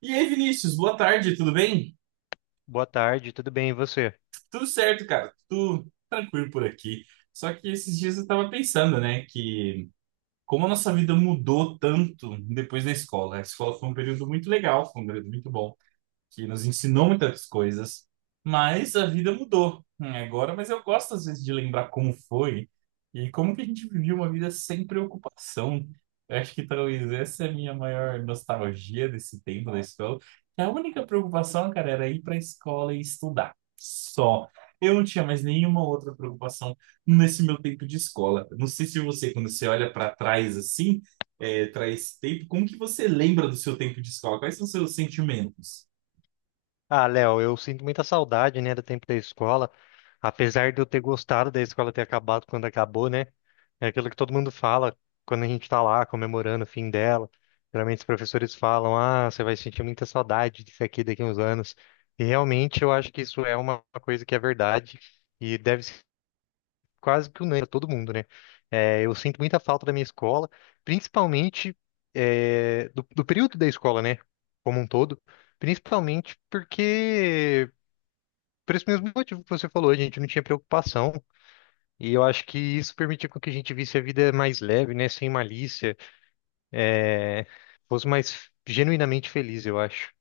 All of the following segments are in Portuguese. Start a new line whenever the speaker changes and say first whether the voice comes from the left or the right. right: E aí, Vinícius, boa tarde, tudo bem?
left: Boa tarde, tudo bem, e você?
right: Tudo certo, cara, tudo tranquilo por aqui. Só que esses dias eu tava pensando, né, que como a nossa vida mudou tanto depois da escola. A escola foi um período muito legal, foi um período muito bom que nos ensinou muitas coisas, mas a vida mudou né, agora. Mas eu gosto, às vezes, de lembrar como foi e como que a gente vivia uma vida sem preocupação. Eu acho que talvez essa é a minha maior nostalgia desse tempo da escola. Que A única preocupação, cara, era ir para a escola e estudar. Só. Eu não tinha mais nenhuma outra preocupação nesse meu tempo de escola. Não sei se você, quando você olha para trás assim, traz tempo, como que você lembra do seu tempo de escola? Quais são os seus sentimentos?
left: Ah, Léo, eu sinto muita saudade, né, do tempo da escola. Apesar de eu ter gostado da escola ter acabado quando acabou, né? É aquilo que todo mundo fala quando a gente tá lá comemorando o fim dela. Geralmente os professores falam: "Ah, você vai sentir muita saudade disso aqui daqui a uns anos". E realmente eu acho que isso é uma coisa que é verdade e deve quase que unânime pra todo mundo, né? Eu sinto muita falta da minha escola, principalmente do período da escola, né? Como um todo, principalmente porque, por esse mesmo motivo que você falou, a gente não tinha preocupação. E eu acho que isso permitia com que a gente visse a vida mais leve, né? Sem malícia, fosse mais genuinamente feliz, eu acho.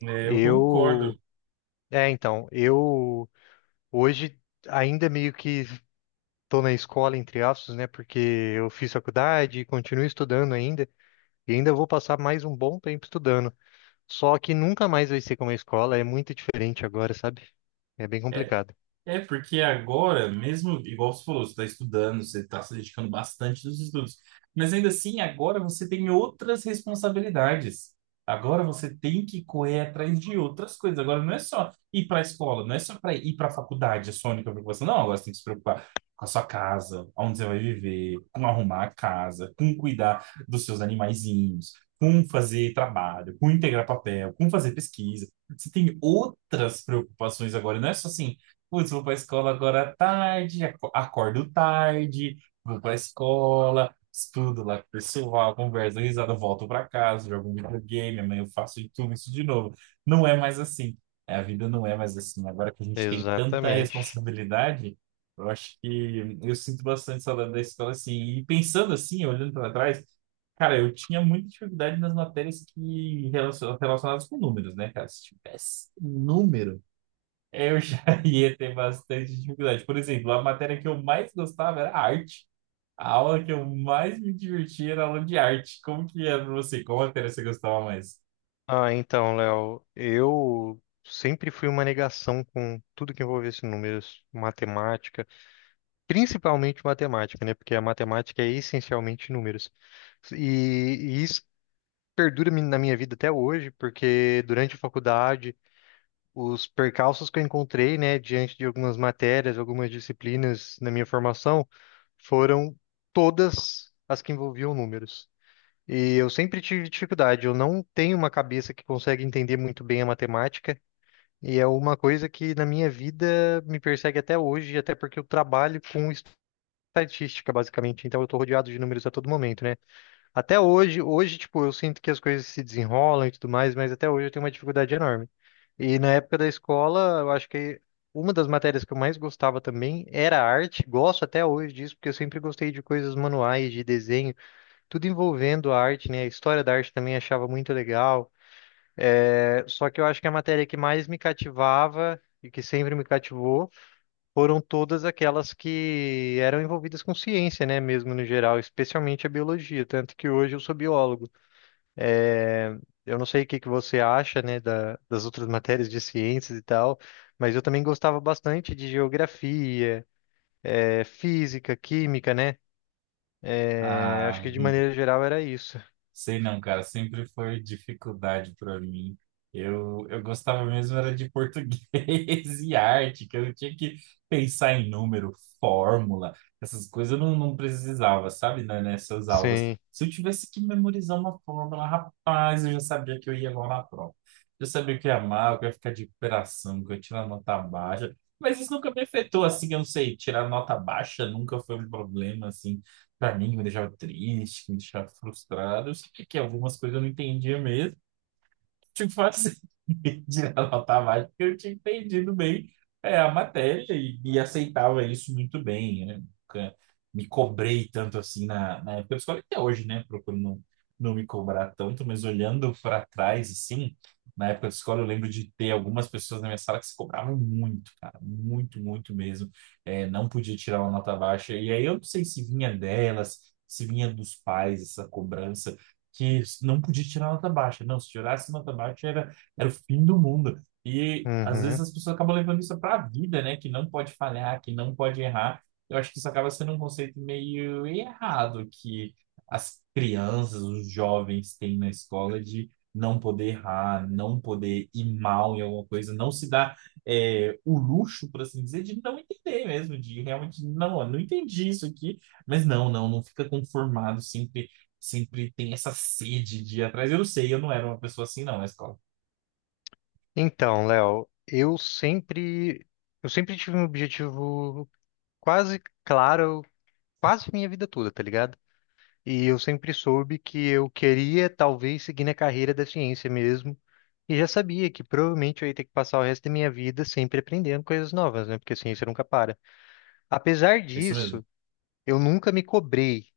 right: É, eu concordo.
left: Eu. Eu hoje ainda meio que. Estou na escola, entre aspas, né? Porque eu fiz faculdade e continuo estudando ainda. E ainda vou passar mais um bom tempo estudando. Só que nunca mais vai ser como a escola, é muito diferente agora, sabe? É bem
right: É,
left: complicado.
right: Porque agora, mesmo, igual você falou, você está estudando, você está se dedicando bastante nos estudos, mas ainda assim, agora você tem outras responsabilidades. Agora você tem que correr atrás de outras coisas. Agora não é só ir para a escola, não é só para ir para a faculdade, a sua única preocupação. Não, agora você tem que se preocupar com a sua casa, onde você vai viver, com arrumar a casa, com cuidar dos seus animaizinhos, com fazer trabalho, com integrar papel, com fazer pesquisa. Você tem outras preocupações agora, não é só assim. Putz, vou pra escola agora à tarde, acordo tarde, vou pra escola, estudo lá com o pessoal, converso, dou risada, volto pra casa, jogo um videogame, amanhã eu faço de tudo isso de novo. Não é mais assim. A vida não é mais assim. Agora que a gente tem tanta
left: Exatamente.
right: responsabilidade, eu acho que eu sinto bastante saudade da escola assim. E pensando assim, olhando para trás, cara, eu tinha muita dificuldade nas matérias relacionadas com números, né, cara? Se tivesse um número eu já ia ter bastante dificuldade. Por exemplo, a matéria que eu mais gostava era arte. A aula que eu mais me divertia era a aula de arte. Como que era pra você? Qual matéria você gostava mais?
left: Ah, então, Léo, eu sempre fui uma negação com tudo que envolvesse números, matemática, principalmente matemática, né? Porque a matemática é essencialmente números. E isso perdura na minha vida até hoje, porque durante a faculdade os percalços que eu encontrei, né, diante de algumas matérias, algumas disciplinas na minha formação, foram todas as que envolviam números. E eu sempre tive dificuldade, eu não tenho uma cabeça que consegue entender muito bem a matemática, e é uma coisa que na minha vida me persegue até hoje, até porque eu trabalho com estatística, basicamente, então eu estou rodeado de números a todo momento, né? Até hoje, hoje, tipo, eu sinto que as coisas se desenrolam e tudo mais, mas até hoje eu tenho uma dificuldade enorme. E na época da escola, eu acho que uma das matérias que eu mais gostava também era arte. Gosto até hoje disso, porque eu sempre gostei de coisas manuais, de desenho, tudo envolvendo a arte, né? A história da arte também achava muito legal. Só que eu acho que a matéria que mais me cativava e que sempre me cativou foram todas aquelas que eram envolvidas com ciência, né? Mesmo no geral, especialmente a biologia. Tanto que hoje eu sou biólogo. É, eu não sei o que que você acha, né, das outras matérias de ciências e tal, mas eu também gostava bastante de geografia, física, química, né? É, acho
right: Ah,
left: que de maneira geral era isso.
right: sei não, cara, sempre foi dificuldade para mim. Eu gostava mesmo era de português e arte, que eu tinha que pensar em número, fórmula, essas coisas eu não precisava, sabe, né, nessas aulas.
left: Sim.
right: Se eu tivesse que memorizar uma fórmula, rapaz, eu já sabia que eu ia mal na prova. Eu sabia que eu ia mal, que eu ia ficar de recuperação, que eu ia tirar nota baixa. Mas isso nunca me afetou, assim, eu não sei, tirar nota baixa nunca foi um problema, assim pra mim, que me deixava triste, que me deixava frustrado. Eu sabia que algumas coisas eu não entendia mesmo. Tipo assim, tirar nota baixa porque eu tinha entendido bem a matéria e aceitava isso muito bem, né? Nunca me cobrei tanto assim na época da escola, até hoje, né? Procuro não me cobrar tanto, mas olhando para trás, assim, na época da escola, eu lembro de ter algumas pessoas na minha sala que se cobravam muito, cara, muito, muito mesmo. É, não podia tirar uma nota baixa, e aí eu não sei se vinha delas, se vinha dos pais essa cobrança que não podia tirar nota baixa. Não, se tirasse nota baixa era, era o fim do mundo. E às vezes
left: Uhum.
right: as pessoas acabam levando isso para a vida, né? Que não pode falhar, que não pode errar. Eu acho que isso acaba sendo um conceito meio errado que as crianças, os jovens têm na escola de não poder errar, não poder ir mal em alguma coisa, não se dar o luxo, por assim dizer, de não entender mesmo, de realmente, não, eu não entendi isso aqui, mas não fica conformado sempre, sempre tem essa sede de ir atrás. Eu não sei, eu não era uma pessoa assim, não, na escola.
left: Então, Léo, eu sempre tive um objetivo quase claro, quase minha vida toda, tá ligado? E eu sempre soube que eu queria talvez seguir na carreira da ciência mesmo. E já sabia que provavelmente eu ia ter que passar o resto da minha vida sempre aprendendo coisas novas, né? Porque a ciência nunca para. Apesar
right: É isso mesmo.
left: disso, eu nunca me cobrei,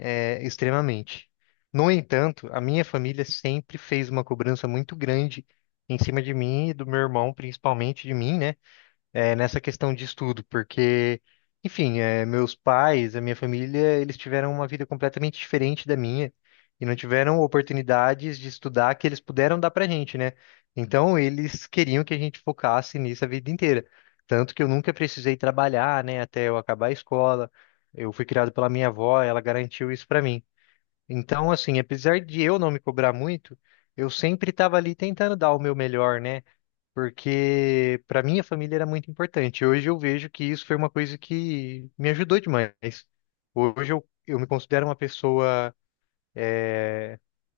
left: extremamente. No entanto, a minha família sempre fez uma cobrança muito grande em cima de mim e do meu irmão, principalmente de mim, né? É, nessa questão de estudo, porque, enfim, é, meus pais, a minha família, eles tiveram uma vida completamente diferente da minha e não tiveram oportunidades de estudar que eles puderam dar pra gente, né? Então, eles queriam que a gente focasse nisso a vida inteira. Tanto que eu nunca precisei trabalhar, né, até eu acabar a escola. Eu fui criado pela minha avó, ela garantiu isso pra mim. Então, assim, apesar de eu não me cobrar muito, eu sempre estava ali tentando dar o meu melhor, né? Porque para minha família era muito importante. Hoje eu vejo que isso foi uma coisa que me ajudou demais. Hoje eu me considero uma pessoa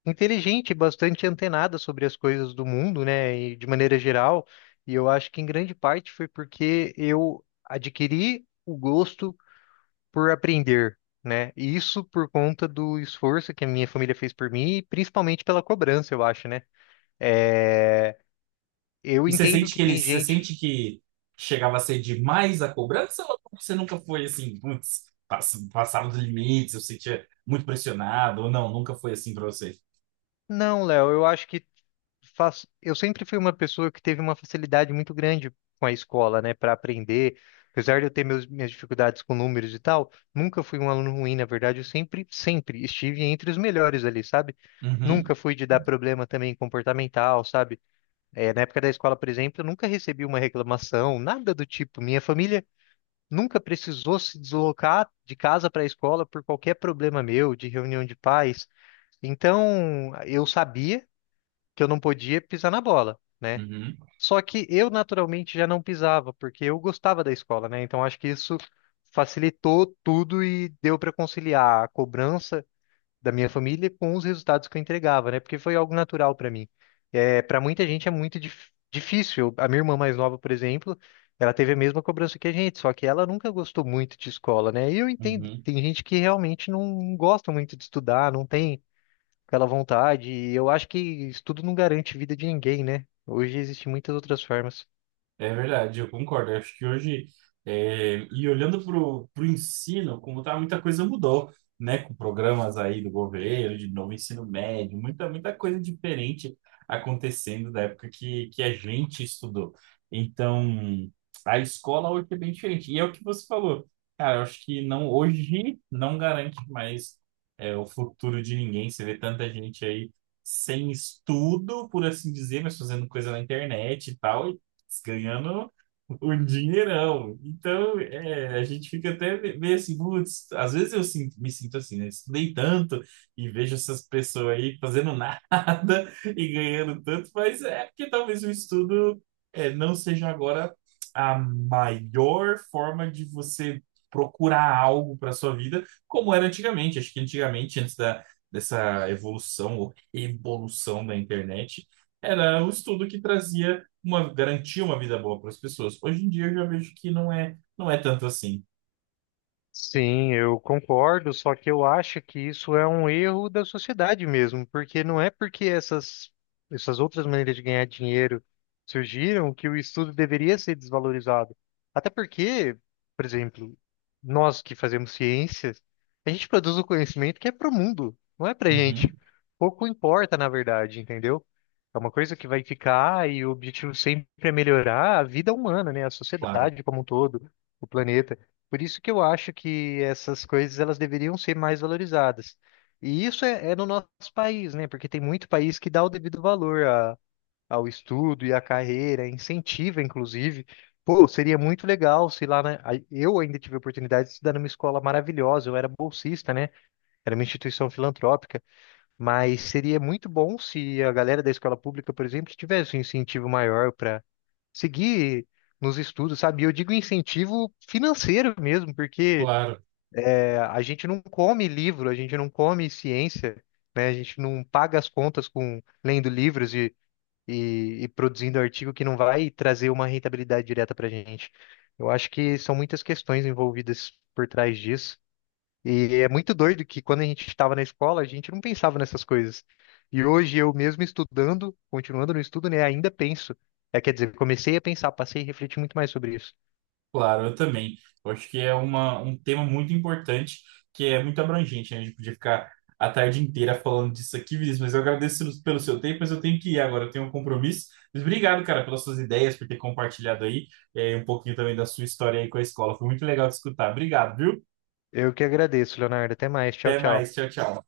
left: inteligente, bastante antenada sobre as coisas do mundo, né, e de maneira geral, e eu acho que em grande parte foi porque eu adquiri o gosto por aprender, né? E isso por conta do esforço que a minha família fez por mim e principalmente pela cobrança, eu acho, né? É, eu
right: E você
left: entendo
right: sente
left: que
right: que
left: tem
right: eles, você
left: gente
right: sente que chegava a ser demais a cobrança ou você nunca foi assim, putz, passava dos limites, eu sentia muito pressionado ou não, nunca foi assim pra você?
left: não, Léo, eu acho que eu sempre fui uma pessoa que teve uma facilidade muito grande com a escola, né, para aprender. Apesar de eu ter minhas dificuldades com números e tal, nunca fui um aluno ruim, na verdade, sempre estive entre os melhores ali, sabe?
right: Uhum,
left: Nunca fui de dar problema também comportamental, sabe? É, na época da escola, por exemplo, eu nunca recebi uma reclamação, nada do tipo. Minha família nunca precisou se deslocar de casa para a escola por qualquer problema meu, de reunião de pais. Então, eu sabia que eu não podia pisar na bola, né?
right: uhum,
left: Só que eu naturalmente já não pisava, porque eu gostava da escola, né? Então acho que isso facilitou tudo e deu para conciliar a cobrança da minha família com os resultados que eu entregava, né? Porque foi algo natural para mim. É, para muita gente é muito difícil. A minha irmã mais nova, por exemplo, ela teve a mesma cobrança que a gente, só que ela nunca gostou muito de escola, né? E eu entendo,
right: uhum.
left: tem gente que realmente não gosta muito de estudar, não tem aquela vontade. E eu acho que isso tudo não garante vida de ninguém, né? Hoje existem muitas outras formas.
right: É verdade, eu concordo. Eu acho que hoje, e olhando para o ensino, como tá, muita coisa mudou, né? Com programas aí do governo, de novo ensino médio, muita coisa diferente acontecendo da época que a gente estudou. Então, a escola hoje é bem diferente. E é o que você falou. Cara, eu acho que não, hoje não garante mais, o futuro de ninguém. Você vê tanta gente aí sem estudo, por assim dizer, mas fazendo coisa na internet e tal, ganhando um dinheirão. Então, é, a gente fica até meio assim, putz, às vezes me sinto assim, né? Estudei tanto e vejo essas pessoas aí fazendo nada e ganhando tanto, mas é porque talvez o estudo não seja agora a maior forma de você procurar algo para sua vida, como era antigamente. Acho que antigamente, dessa evolução ou revolução da internet, era o estudo que trazia uma garantir uma vida boa para as pessoas. Hoje em dia eu já vejo que não é tanto assim.
left: Sim, eu concordo, só que eu acho que isso é um erro da sociedade mesmo, porque não é porque essas outras maneiras de ganhar dinheiro surgiram que o estudo deveria ser desvalorizado. Até porque, por exemplo, nós que fazemos ciências, a gente produz o conhecimento que é para o mundo, não é para gente.
right: Uhum,
left: Pouco importa, na verdade, entendeu? É uma coisa que vai ficar e o objetivo sempre é melhorar a vida humana, né? A
right: claro,
left: sociedade como um todo, o planeta. Por isso que eu acho que essas coisas elas deveriam ser mais valorizadas. E isso é no nosso país, né? Porque tem muito país que dá o devido valor ao estudo e à carreira, incentiva, inclusive. Pô, seria muito legal se lá, né? Eu ainda tive a oportunidade de estudar numa escola maravilhosa, eu era bolsista, né? Era uma instituição filantrópica, mas seria muito bom se a galera da escola pública, por exemplo, tivesse um incentivo maior para seguir nos estudos, sabe? E eu digo incentivo financeiro mesmo, porque
right: claro,
left: a gente não come livro, a gente não come ciência, né? A gente não paga as contas com lendo livros e produzindo artigo que não vai trazer uma rentabilidade direta para a gente. Eu acho que são muitas questões envolvidas por trás disso. E é muito doido que quando a gente estava na escola, a gente não pensava nessas coisas. E hoje eu mesmo estudando, continuando no estudo, né, ainda penso. É, quer dizer, comecei a pensar, passei a refletir muito mais sobre isso.
right: claro, eu também. Eu acho que é um tema muito importante, que é muito abrangente, né? A gente podia ficar a tarde inteira falando disso aqui, Vinícius, mas eu agradeço pelo seu tempo, mas eu tenho que ir agora, eu tenho um compromisso. Mas obrigado, cara, pelas suas ideias, por ter compartilhado aí, um pouquinho também da sua história aí com a escola. Foi muito legal de escutar. Obrigado, viu?
left: Eu que agradeço, Leonardo. Até mais. Tchau,
right: Até
left: tchau.
right: mais, tchau, tchau.